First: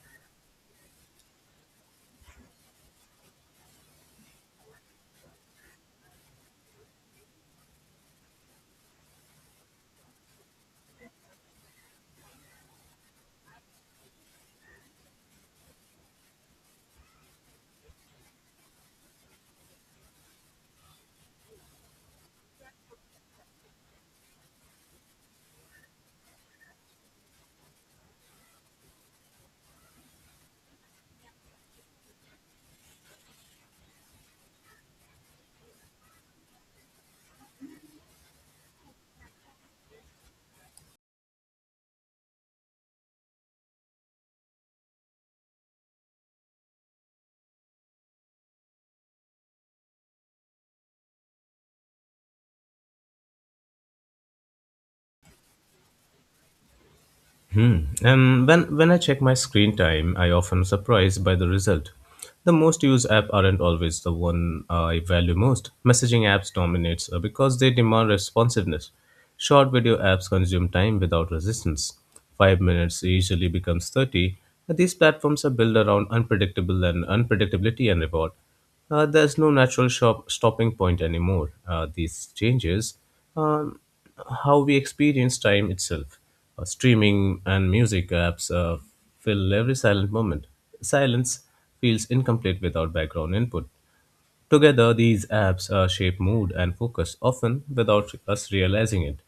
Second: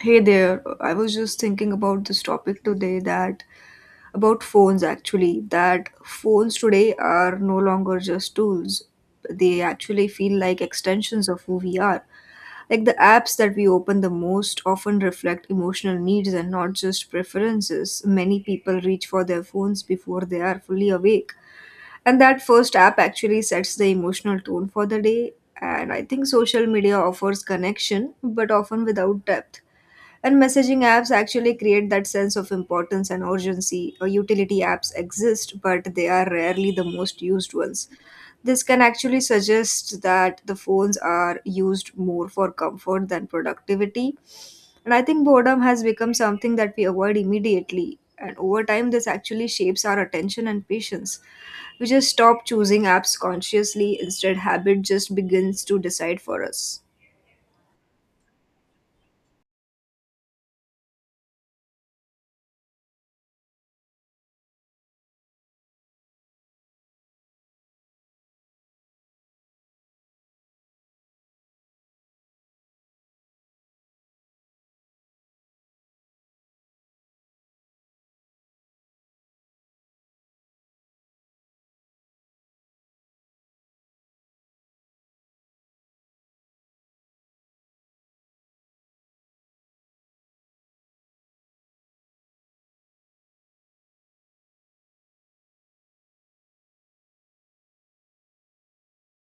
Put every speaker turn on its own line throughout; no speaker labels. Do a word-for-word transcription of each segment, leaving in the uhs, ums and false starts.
Hey there, I was just thinking about this topic today that about phones actually, that phones today are no longer just tools. They actually feel like extensions of who we are. Like the apps that we open the most often reflect emotional needs and not just preferences. Many people reach for their phones before they are fully awake. And that first app actually sets the emotional tone for the day. And I think social media offers connection, but often without depth and messaging apps actually create that sense of importance and urgency. Or utility apps exist, but they are rarely the most used ones. This can actually suggest that the phones are used more for comfort than productivity. And I think boredom has become something that we avoid immediately. And over time, this actually shapes our attention and patience. We just stop choosing apps consciously, instead, habit just begins to decide for us.
Hmm. And when, when I check my screen time, I often surprised by the result. The most used app aren't always the one I value most. Messaging apps dominates uh, because they demand responsiveness. Short video apps consume time without resistance. Five minutes usually becomes thirty. These platforms are built around unpredictable and unpredictability and reward. Uh, there's no natural shop stopping point anymore. Uh, these changes um, how we experience time itself. Uh, streaming and music apps uh, fill every silent moment. Silence feels incomplete without background input. Together, these apps uh, shape mood and focus, often without us realizing it.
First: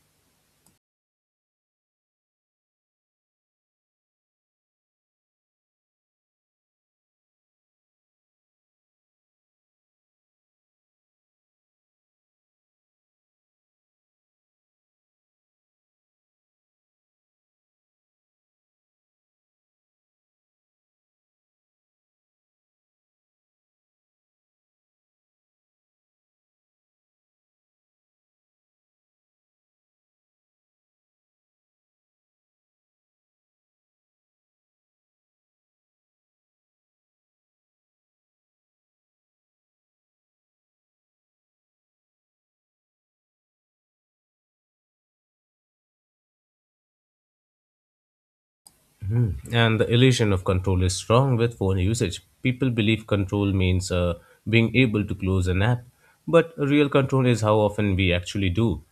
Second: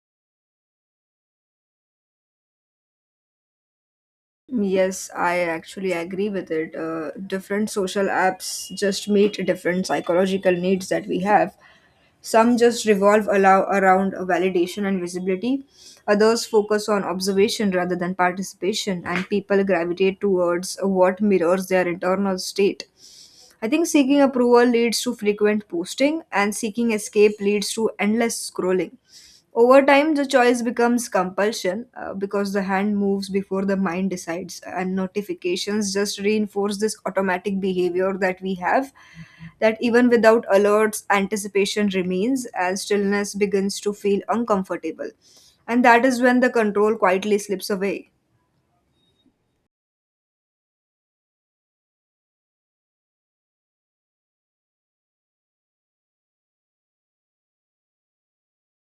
Yes, I actually agree with it. Uh, different social apps just meet different psychological needs that we have. Some just revolve allow around validation and visibility. Others focus on observation rather than participation, and people gravitate towards what mirrors their internal state. I think seeking approval leads to frequent posting, and seeking escape leads to endless scrolling. Over time, the choice becomes compulsion uh, because the hand moves before the mind decides, and notifications just reinforce this automatic behavior that we have. That even without alerts, anticipation remains, and stillness begins to feel uncomfortable. And that is when the control quietly slips away.
Mhm. And the illusion of control is strong with phone usage. People believe control means uh, being able to close an app, but real control is how often we actually do.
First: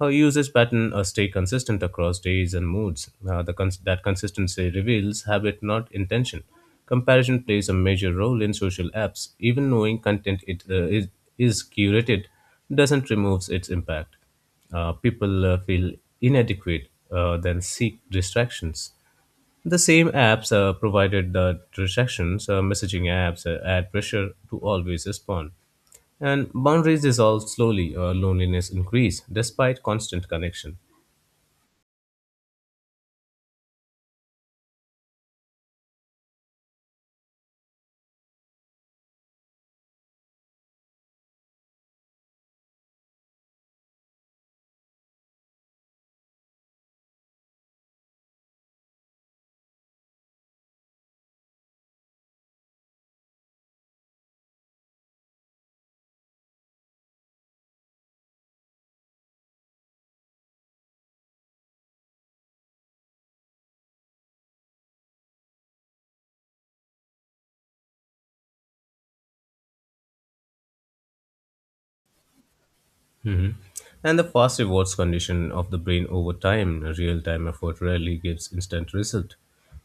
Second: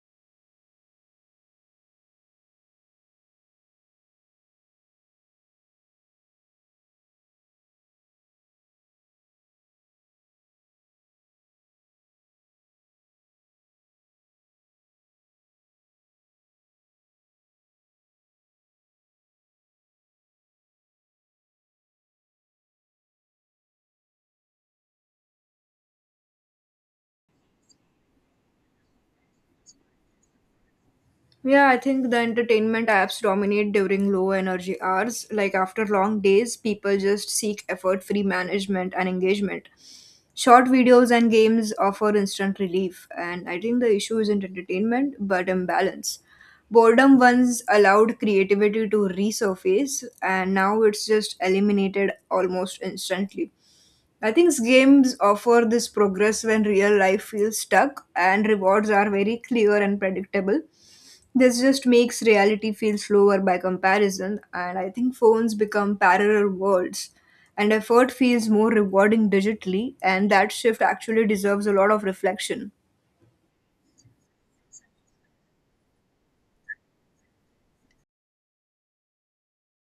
Our usage pattern uh, stay consistent across days and moods. Uh, the cons- that consistency reveals habit, not intention. Comparison plays a major role in social apps. Even knowing content it, uh, is, is curated doesn't remove its impact. Uh, people uh, feel inadequate, uh, then seek distractions. The same apps uh, provided the transactions. Uh, messaging apps uh, add pressure to always respond. And boundaries dissolve slowly. Uh, loneliness increase despite constant connection.
Yeah, I think the entertainment apps dominate during low energy hours. Like after long days, people just seek effort free management and engagement. Short videos and games offer instant relief, and I think the issue isn't entertainment but imbalance. Boredom once allowed creativity to resurface, and now it's just eliminated almost instantly. I think games offer this progress when real life feels stuck and rewards are very clear and predictable. This just makes reality feel slower by comparison, and I think phones become parallel worlds, and effort feels more rewarding digitally, and that shift actually deserves a lot of reflection.
Mhm. And the fast rewards condition of the brain over time, real time effort rarely gives instant result.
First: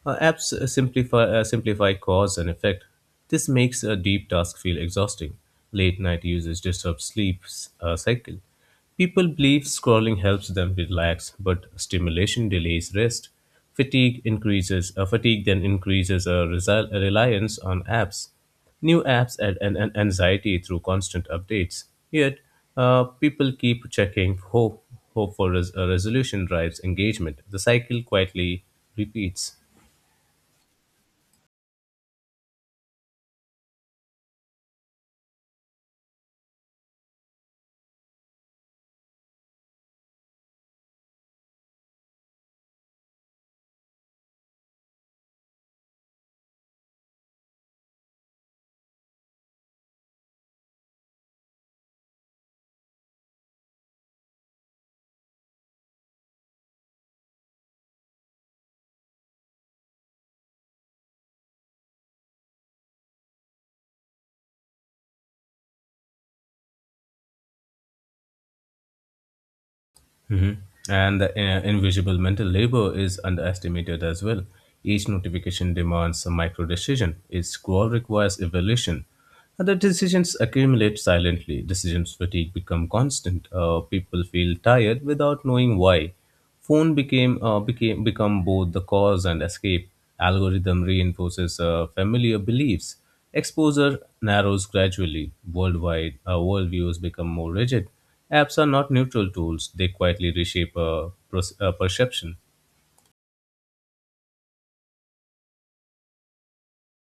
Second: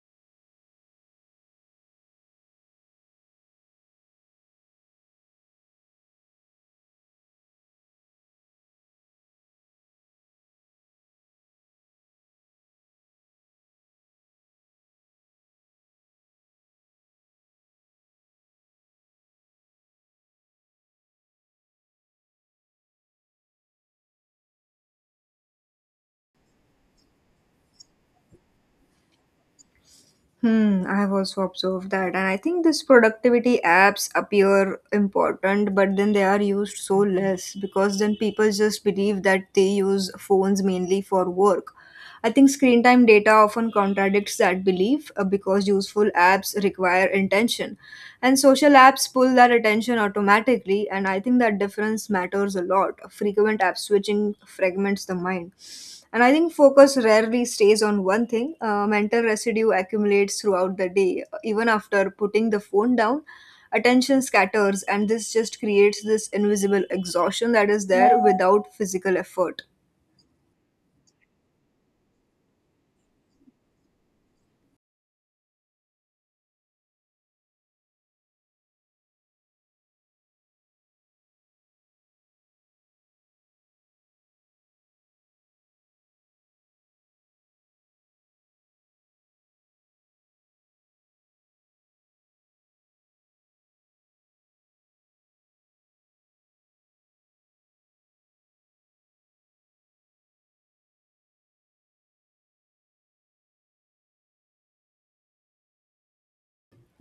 Uh, apps uh, simplify, uh, simplify cause and effect. This makes a deep task feel exhausting. Late night usage disrupts sleep uh, cycle. People believe scrolling helps them relax, but stimulation delays rest. Fatigue increases, uh, fatigue then increases a resi- a reliance on apps. New apps add an, an anxiety through constant updates. Yet, uh, people keep checking. Hope, hope for res- a resolution drives engagement. The cycle quietly repeats.
Hmm, I have also observed that, and I think these productivity apps appear important, but then they are used so less because then people just believe that they use phones mainly for work. I think screen time data often contradicts that belief uh, because useful apps require intention, and social apps pull that attention automatically, and I think that difference matters a lot. Frequent app switching fragments the mind. And I think focus rarely stays on one thing. Uh, mental residue accumulates throughout the day. Even after putting the phone down, attention scatters, and this just creates this invisible exhaustion that is there without physical effort.
Mhm. And the uh, invisible mental labor is underestimated as well. Each notification demands a micro decision. Each scroll requires evaluation. Other decisions accumulate silently. Decisions fatigue become constant. Uh, people feel tired without knowing why. Phone became uh, became become both the cause and escape. Algorithm reinforces uh, familiar beliefs. Exposure narrows gradually. Worldwide uh, worldviews become more rigid. Apps are not neutral tools; they quietly reshape uh, pros- uh, perception.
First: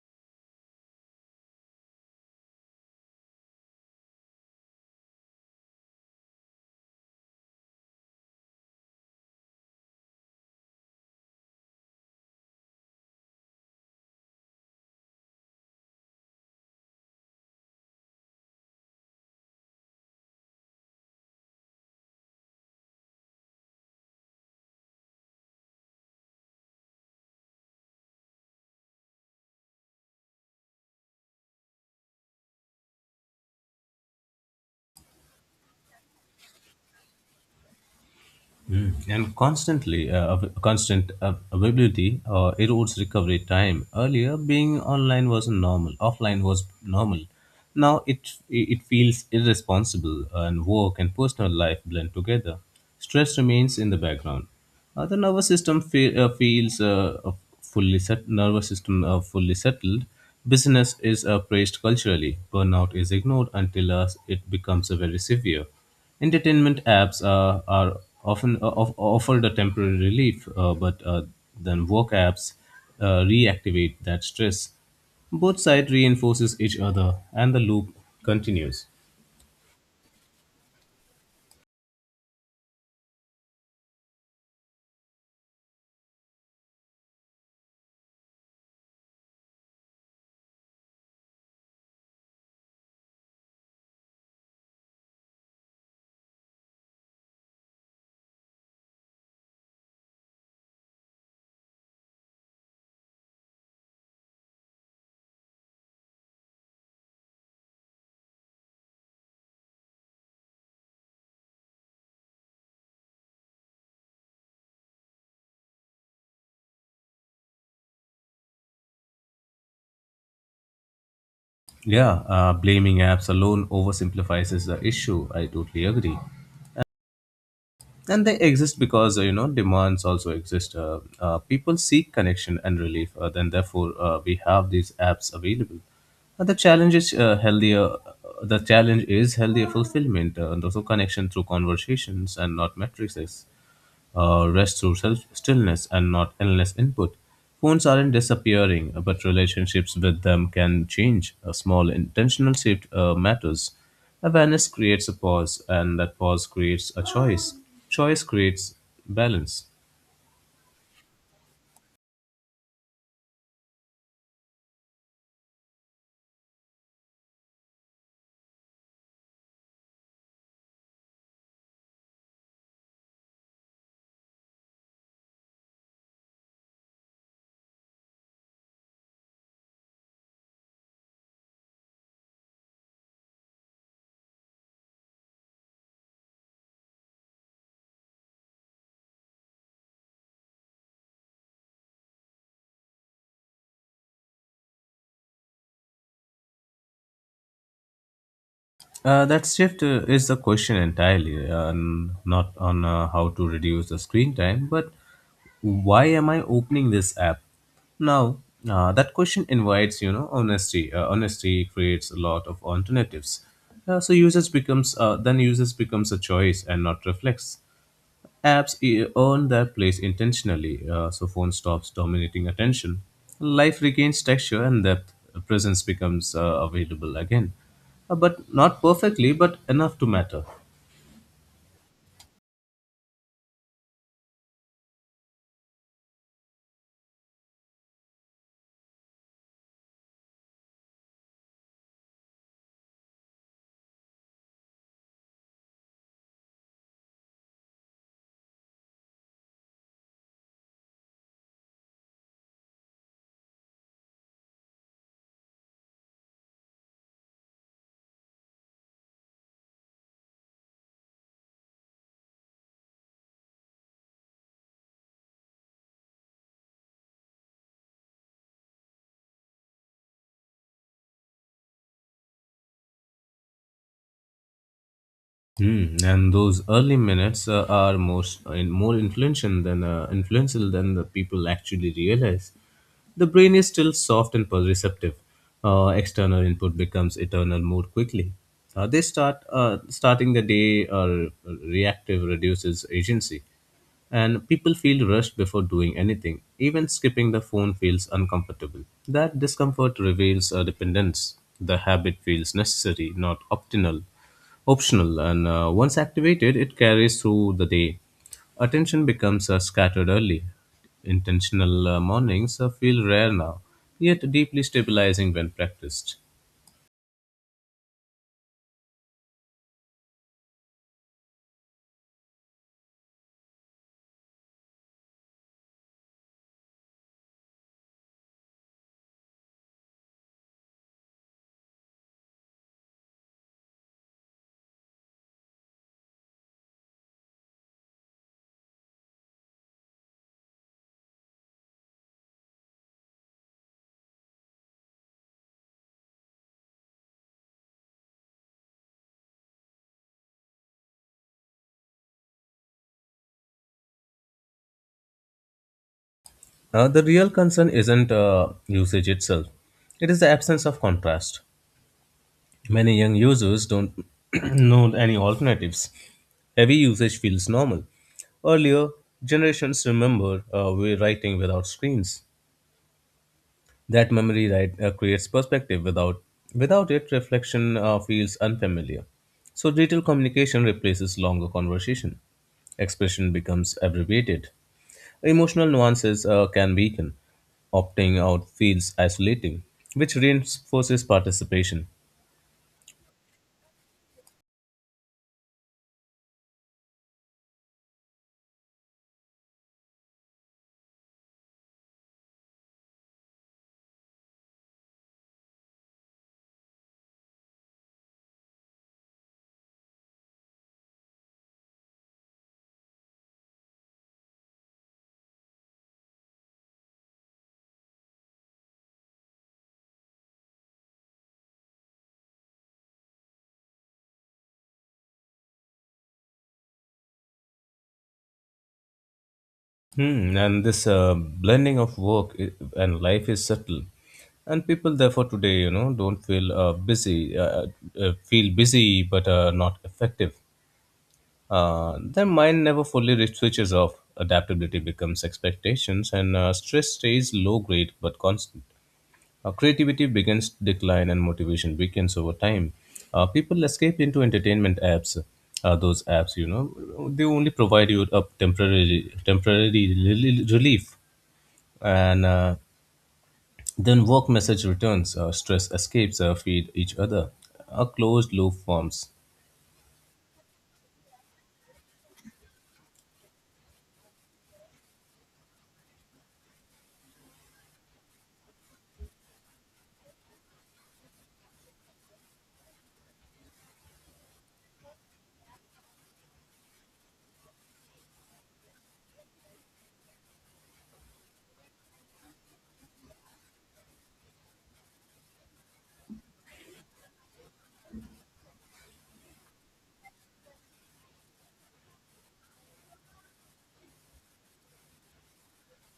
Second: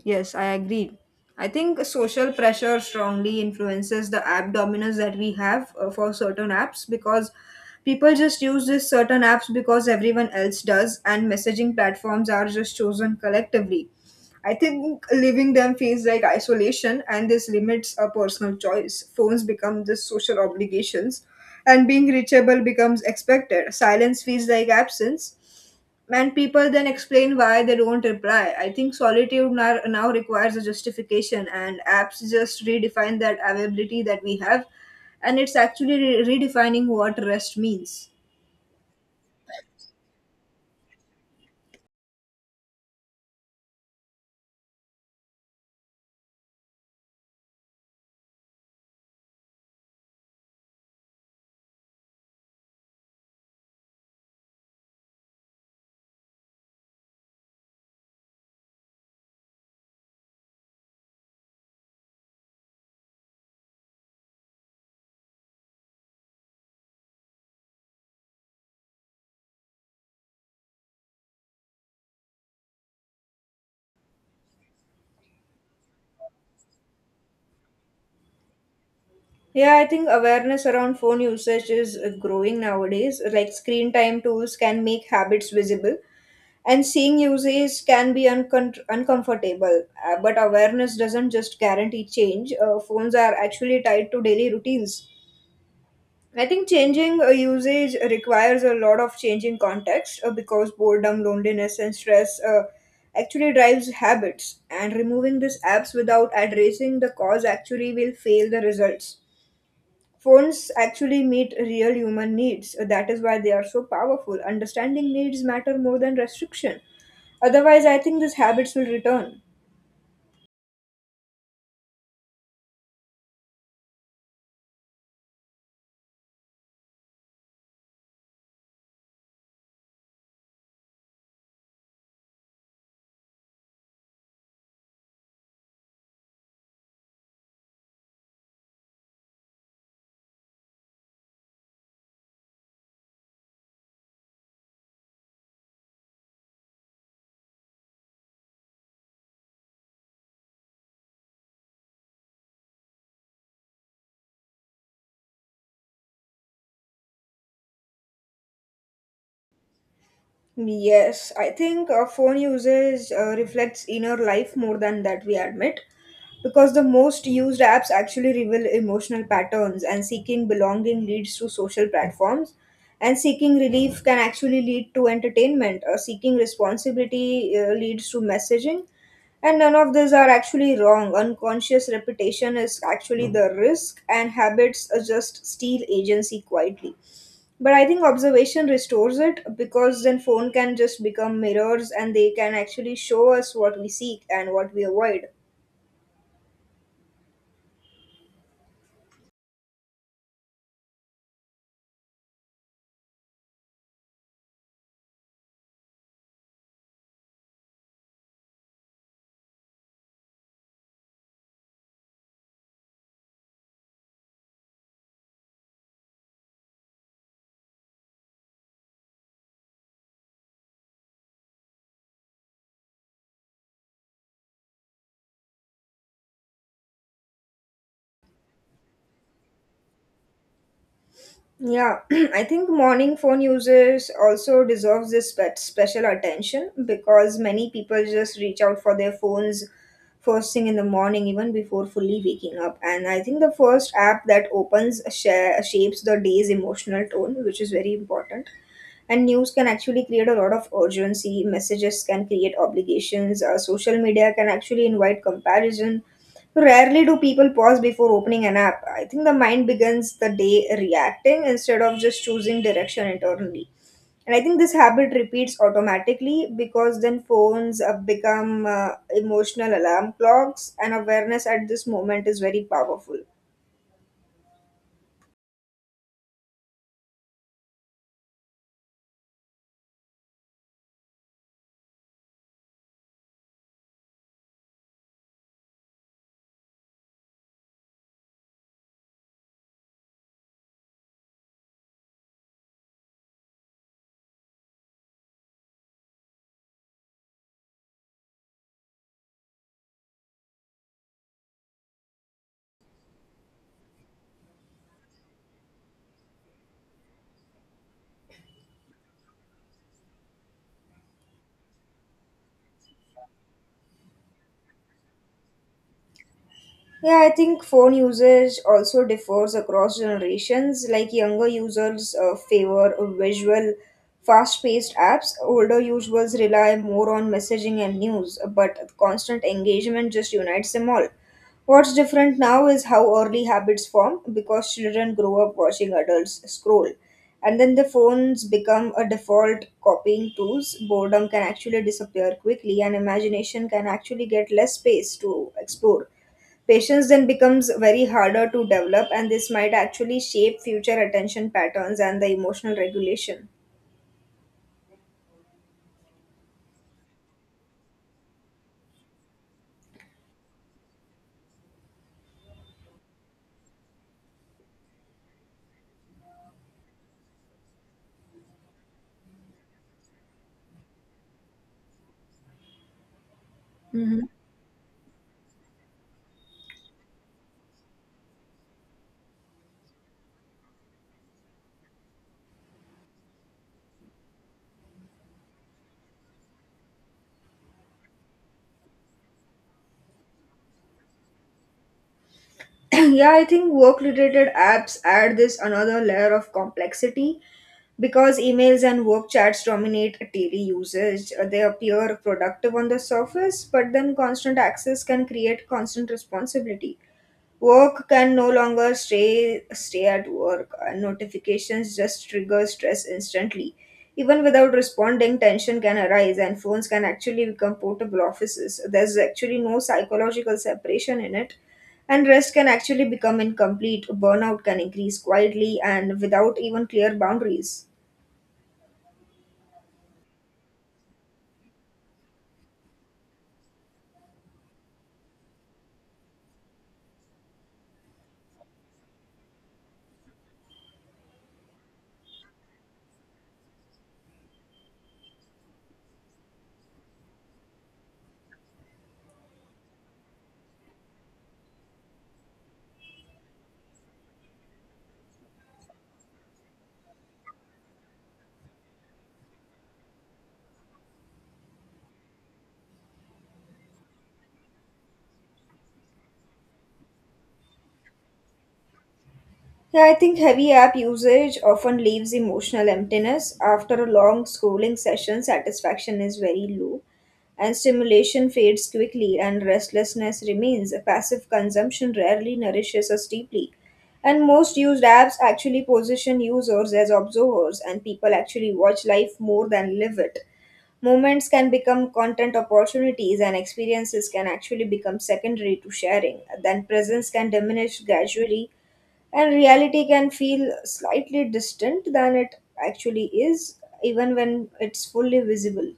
Yes, I agree. I think social pressure strongly influences the app dominance that we have uh, for certain apps because people just use this certain apps because everyone else does, and messaging platforms are just chosen collectively. I think leaving them feels like isolation, and this limits our personal choice. Phones become the social obligations, and being reachable becomes expected. Silence feels like absence, and people then explain why they don't reply. I think solitude now, now requires a justification, and apps just redefine that availability that we have, and it's actually re- redefining what rest means.
Mm. And constantly, uh, av- constant av- availability uh, erodes recovery time. Earlier, being online was normal. Offline was normal. Now it it feels irresponsible, uh, and work and personal life blend together. Stress remains in the background. Uh, the nervous system fe- uh, feels uh, uh, fully set- nervous system uh, fully settled. Business is uh, praised culturally. Burnout is ignored until uh, it becomes uh, very severe. Entertainment apps uh, are often uh, of- offered a temporary relief, uh, but uh, then work apps uh, reactivate that stress. Both sides reinforces each other, and the loop continues.
Yeah, I think awareness around phone usage is uh, growing nowadays. Like screen time tools can make habits visible, and seeing usage can be uncon- uncomfortable. Uh, but awareness doesn't just guarantee change. Uh, phones are actually tied to daily routines. I think changing a usage requires a lot of change in context uh, because boredom, loneliness, and stress uh, actually drives habits. And removing these apps without addressing the cause actually will fail the results. Phones actually meet real human needs. That is why they are so powerful. Understanding needs matter more than restriction. Otherwise, I think these habits will return.
Yeah, uh, blaming apps alone oversimplifies the issue. I totally agree. And they exist because uh, you know demands also exist. Uh, uh, people seek connection and relief, uh, then therefore uh, we have these apps available. And the challenge is uh, healthier the challenge is healthier fulfillment, uh, and also connection through conversations and not matrices, uh, rest through self stillness and not endless input. Phones aren't disappearing, uh, but relationships with them can change. A small intentional shift uh, matters. Awareness creates a pause, and that pause creates a choice. Choice creates balance.
Yes, I think uh, phone usage uh, reflects inner life more than that we admit, because the most used apps actually reveal emotional patterns, and seeking belonging leads to social platforms, and seeking relief can actually lead to entertainment, or seeking responsibility uh, leads to messaging, and none of these are actually wrong. Unconscious repetition is actually the risk, and habits uh, just steal agency quietly, but I think observation restores it because then phone can just become mirrors and they can actually show us what we seek and what we avoid.
Uh, that shift uh, is the question entirely, uh, n- not on uh, how to reduce the screen time, but why am I opening this app now. Uh, that question invites you know honesty uh, honesty creates a lot of alternatives. Uh, so users becomes uh, then users becomes a choice and not reflex. Apps e- earn their place intentionally, uh, so phone stops dominating attention. Life regains texture and depth. Presence becomes uh, available again. Uh, but not perfectly, but enough to matter.
Yeah, I think morning phone users also deserves this spe- special attention because many people just reach out for their phones first thing in the morning even before fully waking up. And I think the first app that opens share, shapes the day's emotional tone, which is very important. And news can actually create a lot of urgency, messages can create obligations, uh, social media can actually invite comparison. Rarely do people pause before opening an app. I think the mind begins the day reacting instead of just choosing direction internally. And I think this habit repeats automatically because then phones have become uh, emotional alarm clocks, and awareness at this moment is very powerful.
Mm, and those early minutes uh, are most uh, in more influential than uh, influential than the people actually realize. The brain is still soft and receptive. Uh, external input becomes eternal more quickly. Uh, they start uh, Starting the day uh, reactive reduces agency, and people feel rushed before doing anything. Even skipping the phone feels uncomfortable. That discomfort reveals a dependence. The habit feels necessary, not optional optional, and uh, once activated, it carries through the day. Attention becomes uh, scattered early. Intentional uh, mornings uh, feel rare now, yet deeply stabilizing when practiced.
Yeah, I think phone usage also differs across generations. Like younger users uh, favor visual, fast paced apps, older users rely more on messaging and news, but constant engagement just unites them all. What's different now is how early habits form because children grow up watching adults scroll. And then the phones become a default copying tools. Boredom can actually disappear quickly, and imagination can actually get less space to explore. Patience then becomes very harder to develop, and this might actually shape future attention patterns and the emotional regulation.
Uh, the real concern isn't uh, usage itself, it is the absence of contrast. Many young users don't know any alternatives. Heavy usage feels normal. Earlier, generations remember uh, we writing without screens. That
Mhm.
memory right uh, creates perspective. Without without it, reflection uh, feels unfamiliar. So digital communication replaces longer conversation. Expression becomes abbreviated. Emotional nuances uh, can weaken. Opting out feels isolating, which reinforces participation.
Yeah, I think work related apps add this another layer of complexity because emails and work chats dominate daily usage. Uh, They appear productive on the surface, but then constant access can create constant responsibility. Work can no longer stay stay at work. Uh, notifications just trigger stress instantly. Even without responding, tension can arise, and phones can actually become portable offices. There's actually no psychological separation in it, and rest can actually become incomplete. Burnout can increase quietly and without even clear boundaries.
Hmm, and this uh, blending of work i- and life is subtle. And people, therefore, today, you know, don't feel uh, busy, uh, uh, feel busy but uh, not effective. Uh, their mind never fully re- switches off. Adaptability becomes expectations, and uh, stress stays low grade but constant. Uh, creativity begins to decline, and motivation weakens over time. Uh, people escape into entertainment apps. Uh, those apps, you know, they only provide you a temporary temporary rel- relief, and uh, then work message returns. Uh, stress escapes uh, feed each other. A closed loop forms.
Yeah, I think heavy app usage often leaves emotional emptiness. After a long scrolling session, satisfaction is very low, and stimulation fades quickly, and restlessness remains. Passive consumption rarely nourishes us deeply. And most used apps actually position users as observers, and people actually watch life more than live it. Moments can become content opportunities, and experiences can actually become secondary to sharing. Then presence can diminish gradually and reality can feel slightly distant than it actually is, even when it's fully visible.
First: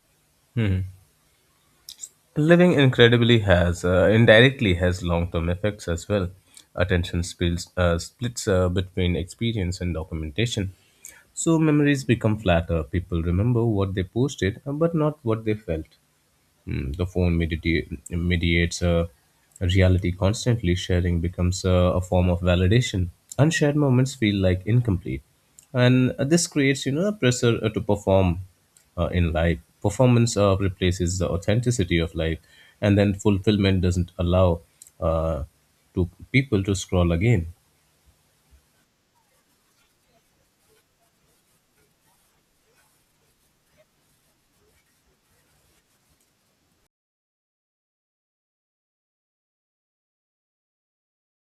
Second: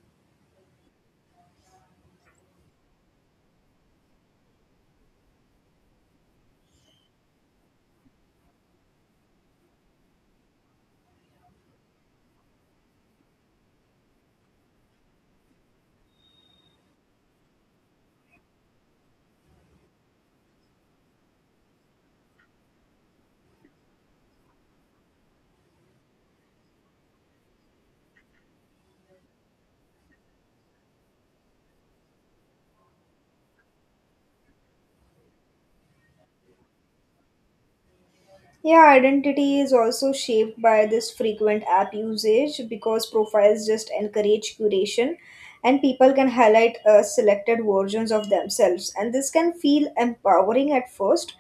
Living incredibly has uh, indirectly has long-term effects as well. Attention spills, uh, splits uh, between experience and documentation, so memories become flatter. People remember what they posted, uh, but not what they felt. Mm, the phone medita- mediates uh, reality constantly. Sharing becomes uh, a form of validation. Unshared moments feel like incomplete, and uh, this creates, you know, a pressure uh, to perform uh, in life. Performance uh, replaces the authenticity of life, and then fulfillment doesn't allow uh, to people to scroll again.
Yeah, identity is also shaped by this frequent app usage because profiles just encourage curation, and people can highlight uh, selected versions of themselves. And this can feel empowering at first,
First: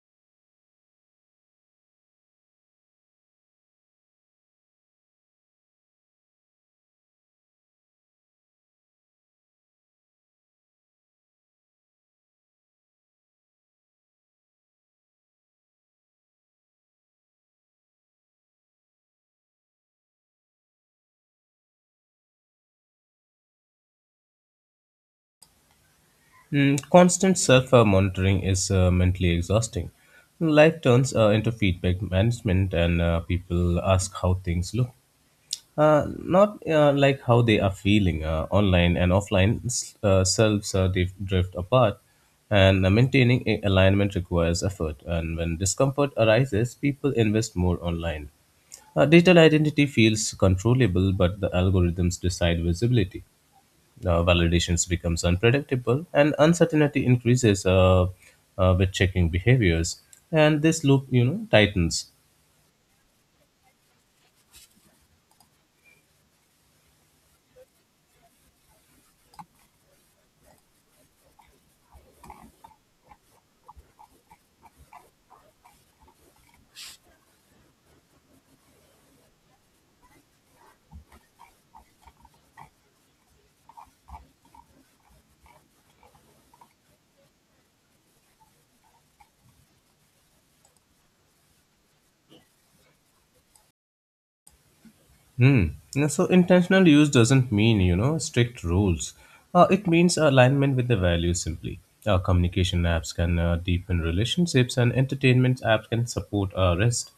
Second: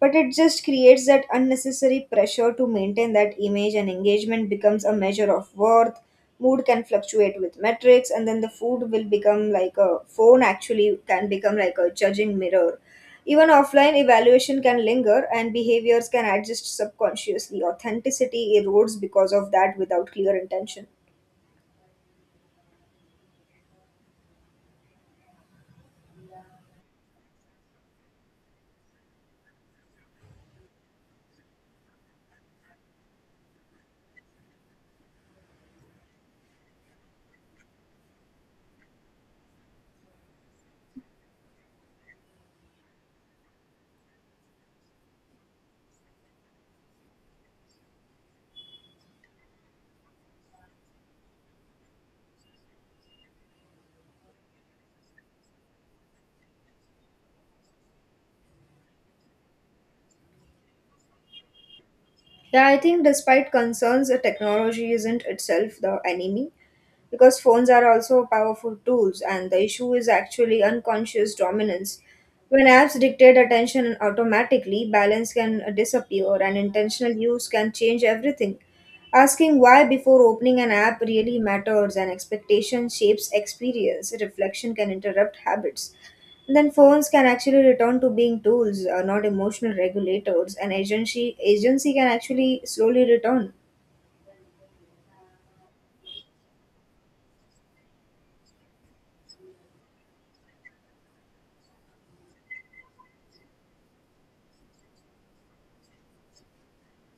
but it just creates that unnecessary pressure to maintain that image, and engagement becomes a measure of worth. Mood can fluctuate with metrics, and then the food will become like a phone actually can become like a judging mirror. Even offline evaluation can linger, and behaviors can adjust subconsciously. Authenticity erodes because of that without clear intention.
Mm, constant self uh, monitoring is uh, mentally exhausting. Life turns uh, into feedback management, and uh, people ask how things look. Uh, not uh, like how they are feeling. Uh, online and offline s- uh, selves uh, dif- drift apart, and uh, maintaining a- alignment requires effort. And when discomfort arises, people invest more online. Uh, digital identity feels controllable, but the algorithms decide visibility. Uh, validations becomes unpredictable, and uncertainty increases uh, uh, with checking behaviors, and this loop you know tightens.
Yeah, I think despite concerns the technology isn't itself the enemy, because phones are also powerful tools and the issue is actually unconscious dominance. When apps dictate attention automatically, balance can uh, disappear, and intentional use can change everything. Asking why before opening an app really matters, and expectation shapes experience. Reflection can interrupt habits, and then phones can actually return to being tools, uh, not emotional regulators, and agency agency can actually slowly return.
Hmm. And so intentional use doesn't mean you know strict rules. Uh, it means alignment with the values simply. Uh, communication apps can uh, deepen relationships, and entertainment apps can support uh, rest.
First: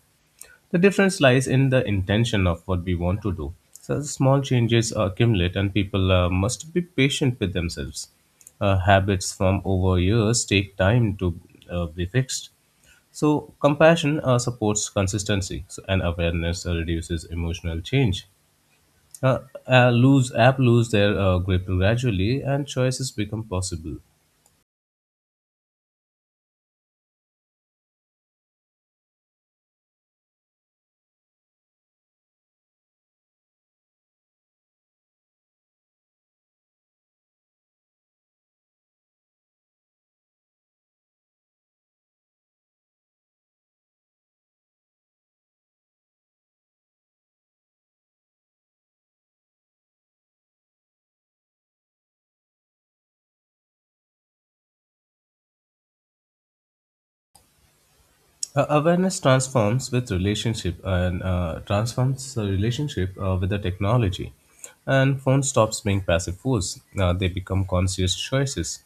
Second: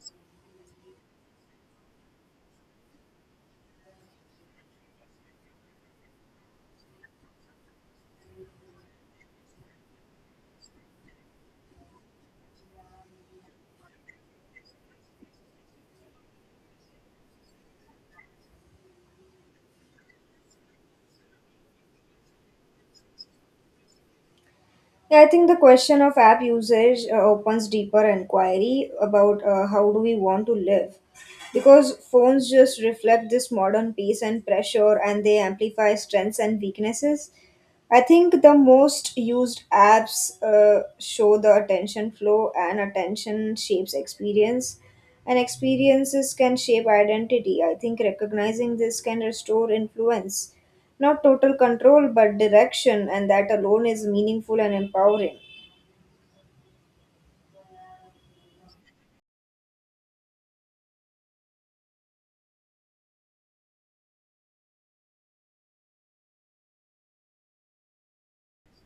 The difference lies in the intention of what we want to do. So small changes accumulate, and people uh, must be patient with themselves. Uh, habits formed over years take time to uh, be fixed. So compassion uh, supports consistency, so- and awareness uh, reduces emotional change. Uh, uh, Lose app lose their uh, grip gradually, and choices become possible.
Yeah, I think the question of app usage uh, opens deeper inquiry about uh, how do we want to live. Because phones just reflect this modern pace and pressure and they amplify strengths and weaknesses. I think the most used apps uh, show the attention flow, and attention shapes experience, and experiences can shape identity. I think recognizing this can restore influence, not total control, but direction, and that alone is meaningful and empowering.
Uh, awareness transforms with relationship, and uh, transforms the relationship uh, with the technology, and phone stops being passive force. Uh, they become conscious choices.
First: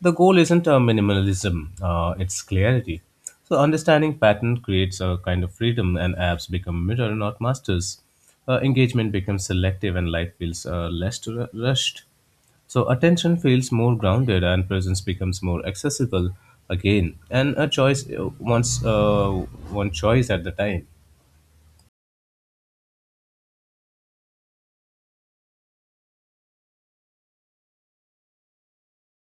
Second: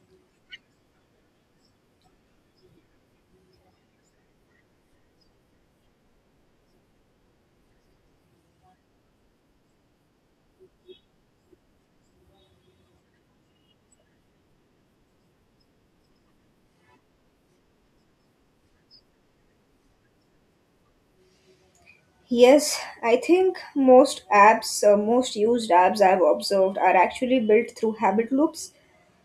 The goal isn't a minimalism, uh, it's clarity. So understanding pattern creates a kind of freedom, and apps become mirror, not masters. Uh, engagement becomes selective, and life feels uh, less ru- rushed. So attention feels more grounded, and presence becomes more accessible again. And a choice, uh, once uh, one choice at the time.
Yes, I think most apps, uh, most used apps I've observed are actually built through habit loops.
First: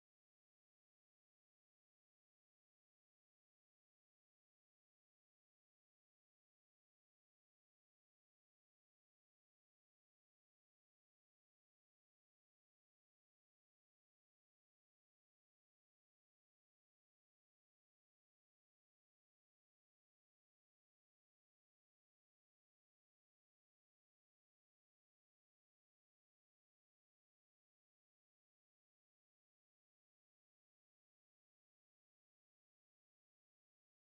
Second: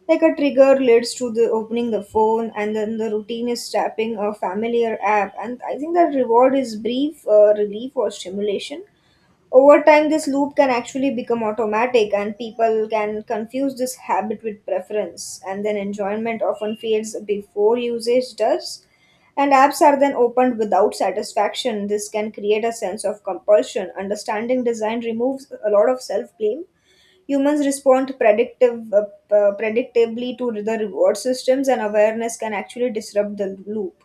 Like a trigger leads to the opening the phone, and then the routine is tapping a familiar app. And I think that reward is brief uh, relief or stimulation. Over time, this loop can actually become automatic, and people can confuse this habit with preference, and then enjoyment often fades before usage does. And apps are then opened without satisfaction. This can create a sense of compulsion. Understanding design removes a lot of self blame. Humans respond predictive, uh, uh, predictably to the reward systems, and awareness can actually disrupt the loop.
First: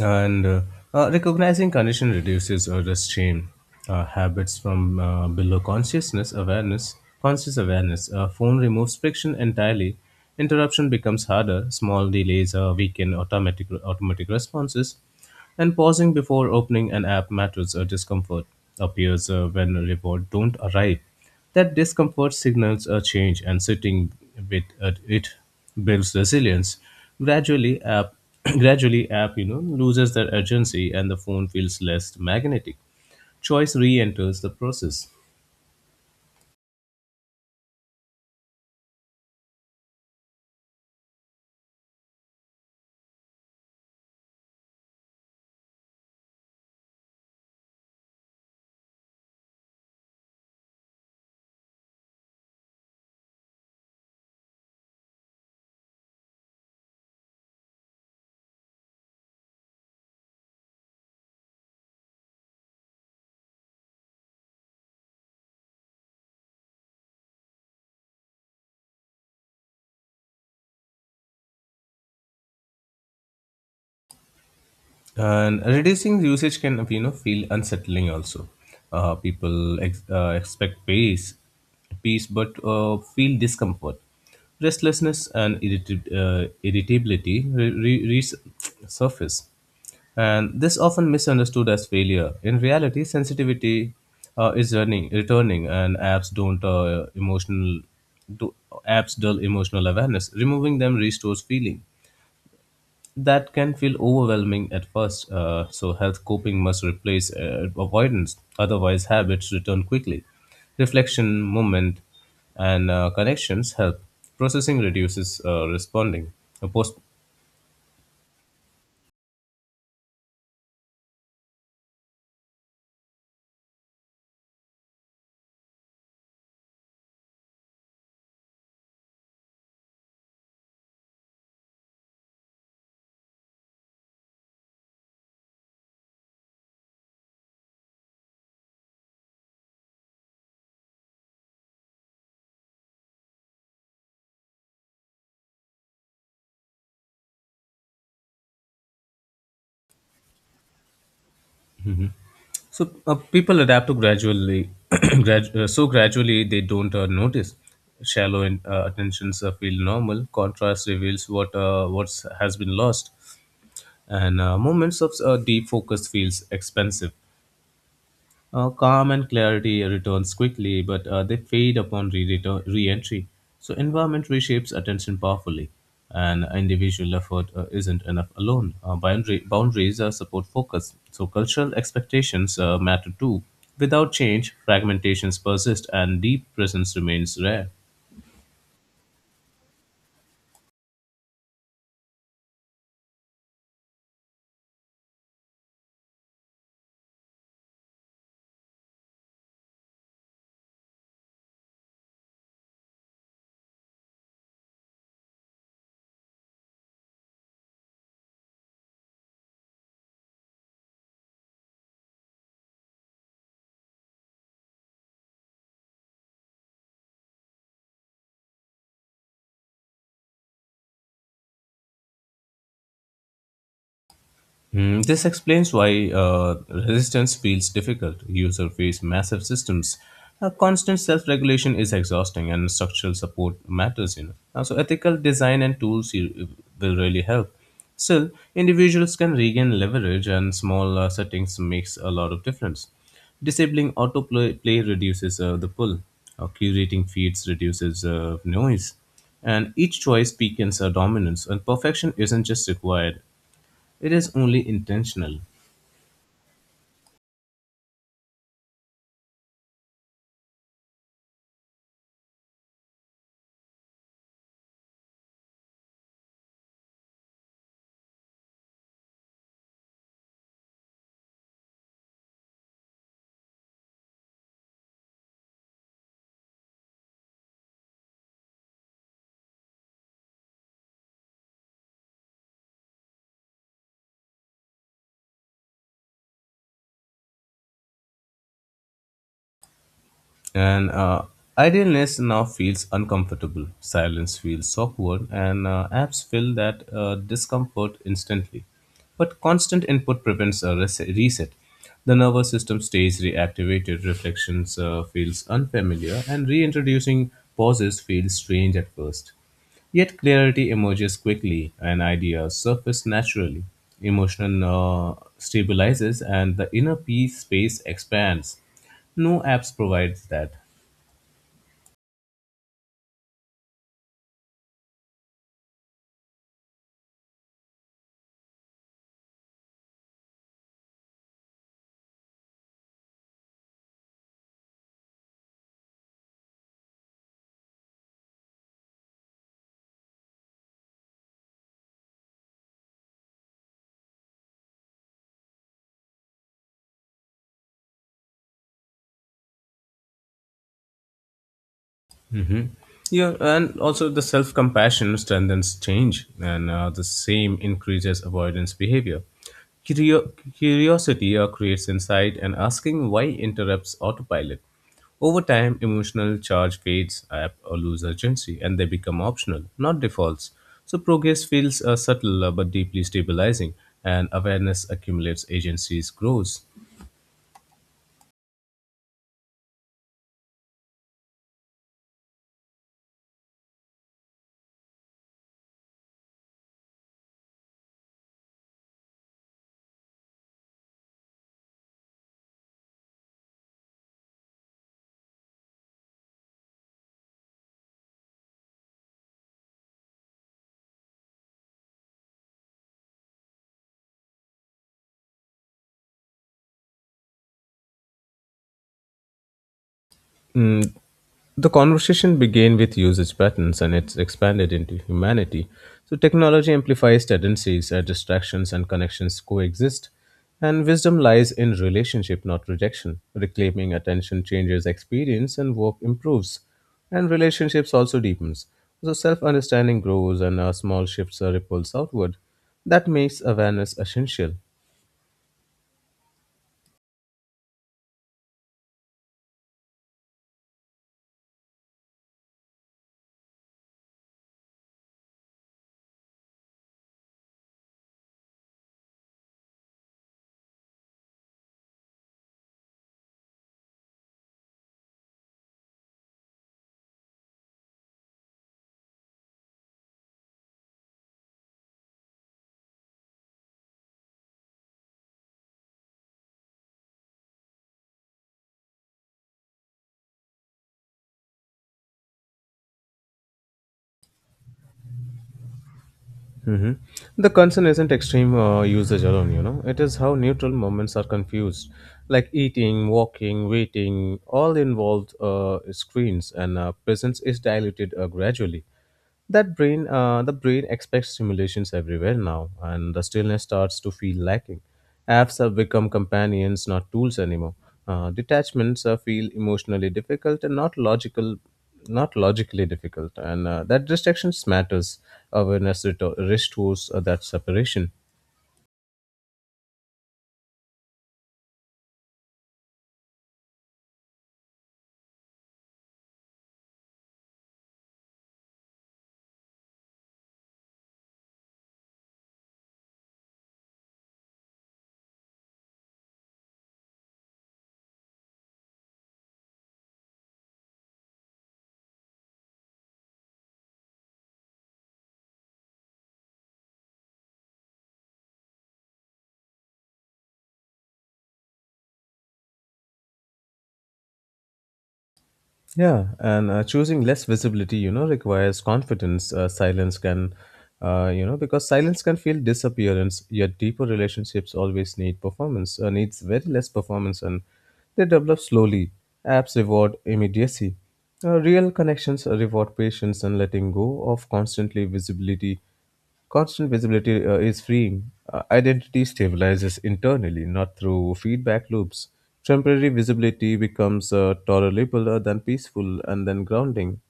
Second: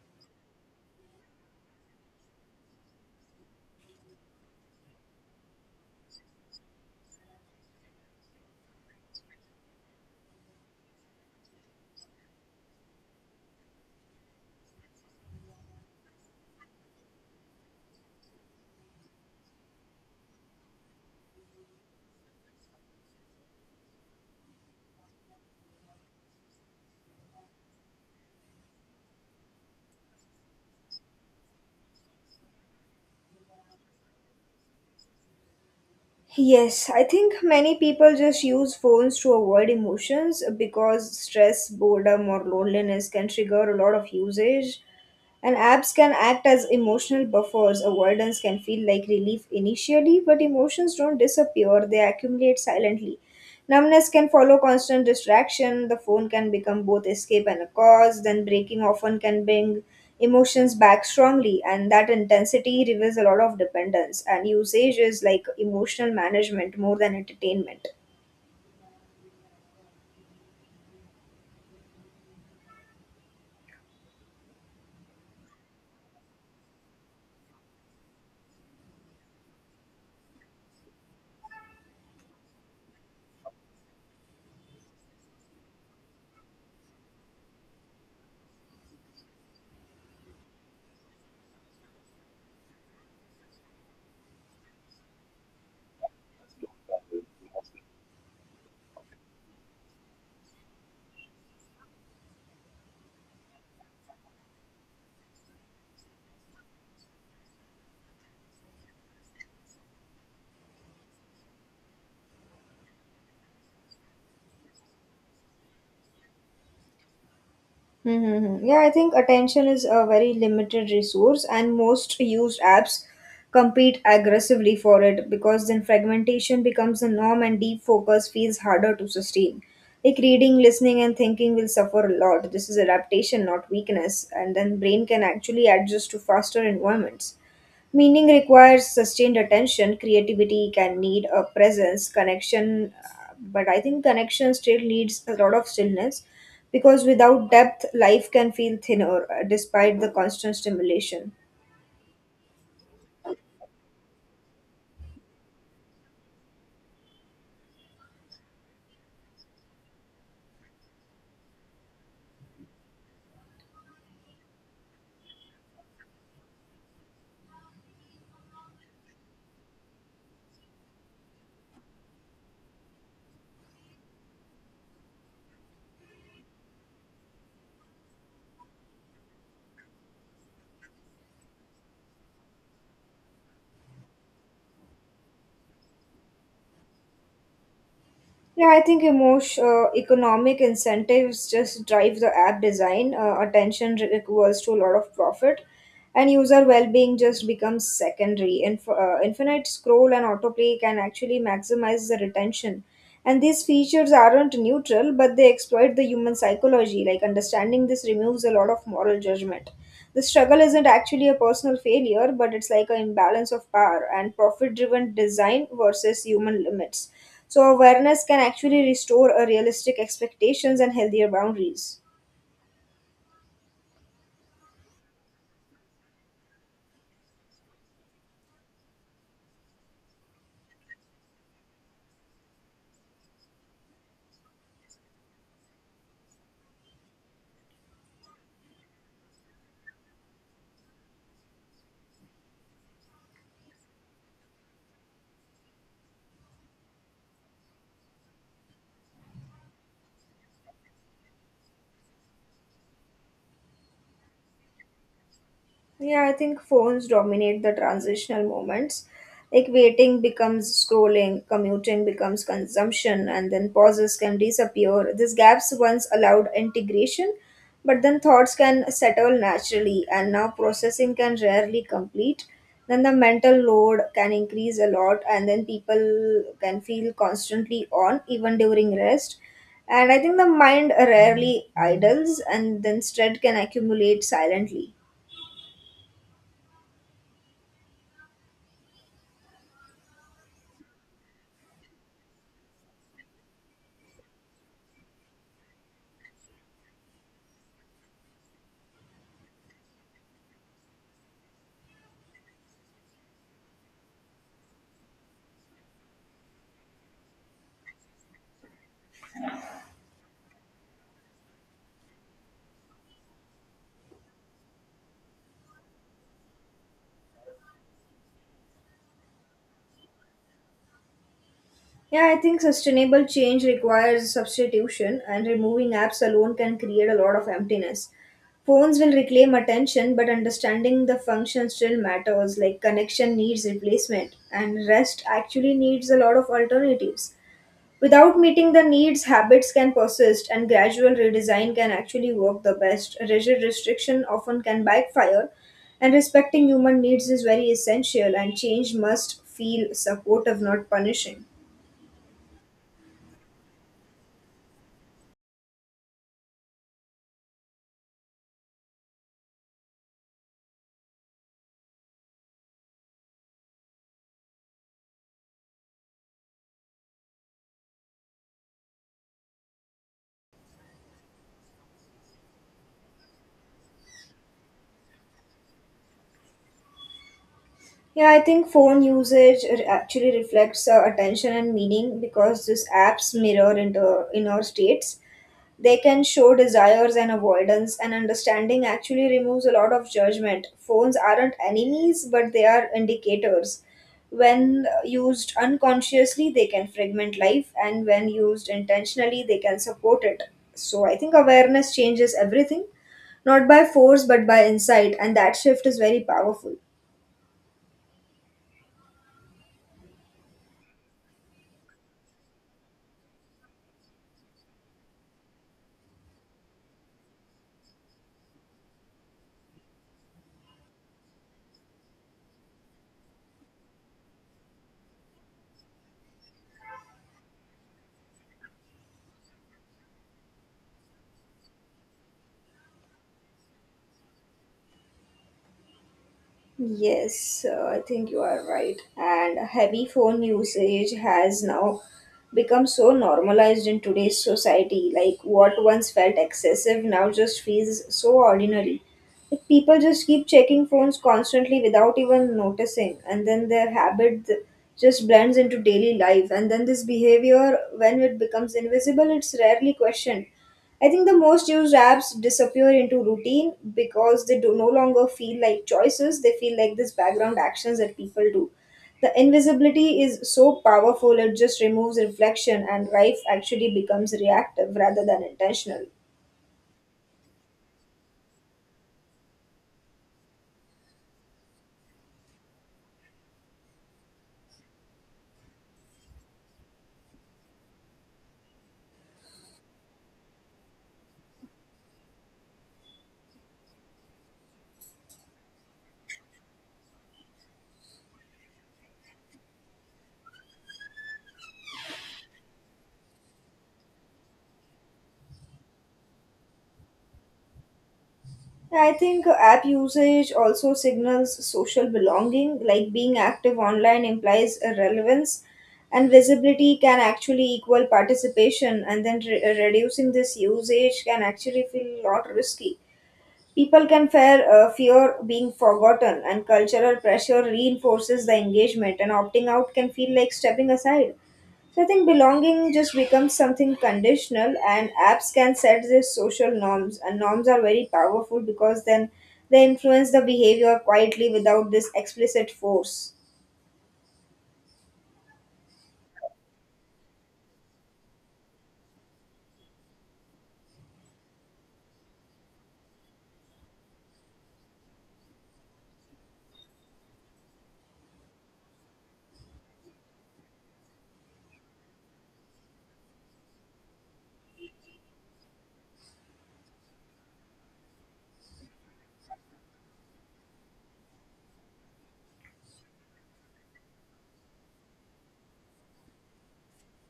And uh, uh, Recognizing condition reduces uh, the shame. Uh, habits from uh, below consciousness awareness conscious awareness. Uh, phone removes friction entirely. Interruption becomes harder. Small delays uh, weaken automatic automatic responses, and pausing before opening an app matters. A discomfort appears uh, when a reward don't arrive. That discomfort signals a change, and sitting with uh, it builds resilience. Gradually, app gradually app you know loses their urgency, and the phone feels less magnetic. Choice re-enters the process.
Yes, I think many people just use phones to avoid emotions because stress, boredom, or loneliness can trigger a lot of usage. And apps can act as emotional buffers. Avoidance can feel like relief initially, but emotions don't disappear, they accumulate silently. Numbness can follow constant distraction. The phone can become both escape and a cause. Then breaking often can bring emotions back strongly, and that intensity reveals a lot of dependence. And usage is like emotional management more than entertainment.
And reducing usage can you know feel unsettling also. Uh, people ex- uh, expect peace, peace, but uh, feel discomfort, restlessness, and irritab- uh, irritability re- re- re- surface, and this often misunderstood as failure. In reality, sensitivity uh, is running returning, and apps don't uh, emotional do apps dull emotional awareness. Removing them restores feeling that can feel overwhelming at first. Uh, so, health coping must replace uh, avoidance, otherwise, habits return quickly. Reflection, movement, and uh, connections help. Processing reduces uh, responding. A post-
Mm-hmm. Yeah, I think attention is a very limited resource, and most used apps compete aggressively for it because then fragmentation becomes the norm and deep focus feels harder to sustain. Like reading, listening, and thinking will suffer a lot. This is adaptation, not weakness, and then brain can actually adjust to faster environments. Meaning requires sustained attention. Creativity can need a presence, connection, uh, but I think connection still needs a lot of stillness because without depth, life can feel thinner uh, despite the constant stimulation.
so, uh, people adapt to gradually, grad- uh, so gradually they don't uh, notice. Shallow in, uh, attentions uh, feel normal. Contrast reveals what uh, what's has been lost, and uh, moments of uh, deep focus feels expensive. Uh, calm and clarity returns quickly, but uh, they fade upon re entry. So environment reshapes attention powerfully, and individual effort uh, isn't enough alone. Uh, boundary, boundaries are support focus, so cultural expectations uh, matter too. Without change, fragmentations persist, and deep presence remains rare.
Yeah, I think emotion, uh, economic incentives just drive the app design. Uh, attention re- equals to a lot of profit, and user well-being just becomes secondary. Inf- uh, infinite scroll and autoplay can actually maximize the retention. And these features aren't neutral, but they exploit the human psychology. Like understanding this removes a lot of moral judgment. The struggle isn't actually a personal failure, but it's like an imbalance of power and profit-driven design versus human limits, so awareness can actually restore a realistic expectations and healthier boundaries.
Mm, this explains why uh, resistance feels difficult. Users face massive systems. Uh, constant self-regulation is exhausting, and structural support matters. You know, Uh, so ethical design and tools you- will really help. Still, individuals can regain leverage, and small uh, settings makes a lot of difference. Disabling autoplay play reduces uh, the pull. Uh, curating feeds reduces uh, noise, and each choice weakens our dominance. And perfection isn't just required; it is only intentional.
Yeah, I think phones dominate the transitional moments. Like waiting becomes scrolling, commuting becomes consumption, and then pauses can disappear. These gaps once allowed integration, but then thoughts can settle naturally, and now processing can rarely complete. Then the mental load can increase a lot, and then people can feel constantly on, even during rest. And I think the mind rarely idles, and then stress can accumulate silently.
And uh, idleness now feels uncomfortable. Silence feels awkward, and uh, apps feel that uh, discomfort instantly. But constant input prevents a res- reset. The nervous system stays reactivated, reflections uh, feels unfamiliar, and reintroducing pauses feels strange at first. Yet clarity emerges quickly, and ideas surface naturally. Emotion uh, stabilizes, and the inner peace space expands. No apps provides that.
Yeah, I think sustainable change requires substitution, and removing apps alone can create a lot of emptiness. Phones will reclaim attention, but understanding the function still matters, like connection needs replacement, and rest actually needs a lot of alternatives. Without meeting the needs, habits can persist, and gradual redesign can actually work the best. Rigid restriction often can backfire, and respecting human needs is very essential, and change must feel supportive, not punishing.
Hmm. Yeah, and also the self compassion strengthens change, and uh, the same increases avoidance behavior. Curio- curiosity uh, creates insight, and asking why interrupts autopilot. Over time, emotional charge fades up or lose urgency, and they become optional, not defaults. So progress feels uh, subtle uh, but deeply stabilizing, and awareness accumulates, agencies grows.
Yeah, I think phone usage r- actually reflects uh, attention and meaning because these apps mirror into inner states. They can show desires and avoidance, and understanding actually removes a lot of judgment. Phones aren't enemies, but they are indicators. When uh, used unconsciously, they can fragment life, and when used intentionally, they can support it. So I think awareness changes everything, not by force, but by insight, and that shift is very powerful.
Mm, the conversation began with usage patterns, and it's expanded into humanity. So technology amplifies tendencies, uh, distractions, and connections coexist. And wisdom lies in relationship, not rejection. Reclaiming attention changes experience, and work improves. And relationships also deepens. So self understanding grows, and uh, small shifts are ripples outward. That makes awareness essential.
Yes, uh, I think you are right. And heavy phone usage has now become so normalized in today's society. Like what once felt excessive now just feels so ordinary. Like people just keep checking phones constantly without even noticing, and then their habit th- just blends into daily life. And then this behavior, when it becomes invisible, it's rarely questioned. I think the most used apps disappear into routine because they do no longer feel like choices. They feel like this background actions that people do. The invisibility is so powerful, it just removes reflection, and life actually becomes reactive rather than intentional.
Hmm. The concern isn't extreme uh, usage alone, you know. It is how neutral moments are confused, like eating, walking, waiting, all involved uh, screens, and uh, presence is diluted uh, gradually. That brain uh, the brain expects simulations everywhere now, and the stillness starts to feel lacking. Apps have become companions, not tools anymore. Uh, detachments uh, feel emotionally difficult and not logical not logically difficult, and uh, that distractions matters. Awareness reto- restores uh, that separation.
I think app usage also signals social belonging, like being active online implies a relevance, and visibility can actually equal participation, and then re- reducing this usage can actually feel a lot risky. People can fear, uh, fear being forgotten, and cultural pressure reinforces the engagement, and opting out can feel like stepping aside. So I think belonging just becomes something conditional, and apps can set these social norms, and norms are very powerful because then they influence the behavior quietly without this explicit force.
Yeah, and uh, choosing less visibility, you know, requires confidence. Uh, silence can, uh, you know, because silence can feel disappearance. Yet deeper relationships always need performance. Uh, needs very less performance, and they develop slowly. Apps reward immediacy. Uh, real connections reward patience and letting go of constantly visibility. Constant visibility uh, is freeing. Uh, identity stabilizes internally, not through feedback loops. Temporary visibility becomes uh, tolerable uh, than peaceful and then grounding.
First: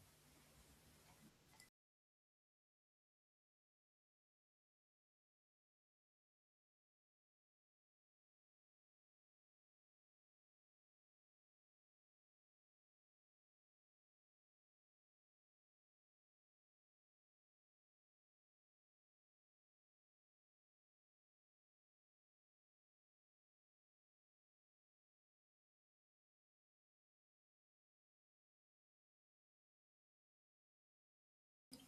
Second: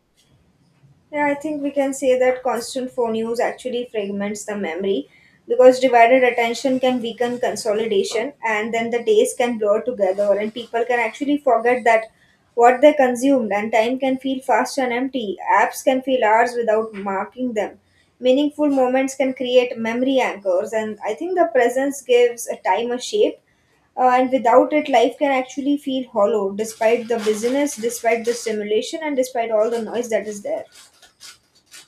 Yeah, I think we can say that constant phone use actually fragments the memory because divided attention can weaken consolidation and then the days can blur together and people can actually forget that what they consumed and time can feel fast and empty. Apps can feel hours without marking them. Meaningful moments can create memory anchors, and I think the presence gives a time a shape uh, and without it life can actually feel hollow despite the busyness, despite the stimulation and despite all the noise that is there.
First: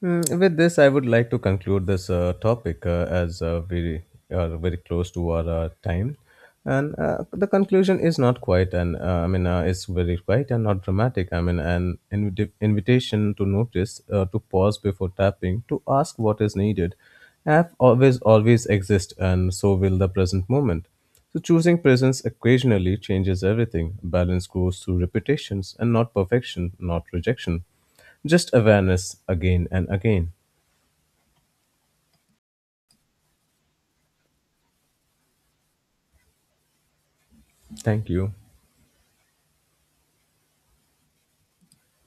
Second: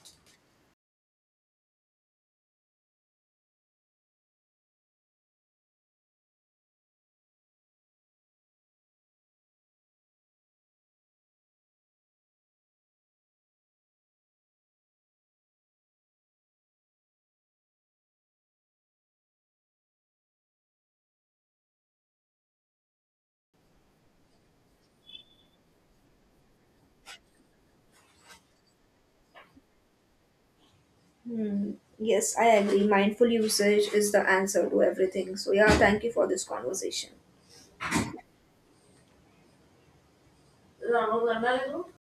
Mm, with this, I would like to conclude this uh, topic uh, as uh, we are very close to our uh, time. And uh, the conclusion is not quite, and uh, I mean, uh, it's very quiet and not dramatic. I mean, an invita- invitation to notice, uh, to pause before tapping, to ask what is needed, have always, always exist, and so will the present moment. So choosing presence occasionally changes everything. Balance grows through repetitions, and not perfection, not rejection. Just awareness again and again.
Hmm. Yes, I agree. Mindful usage is the answer to everything. So, yeah, thank you for this conversation.
Thank you.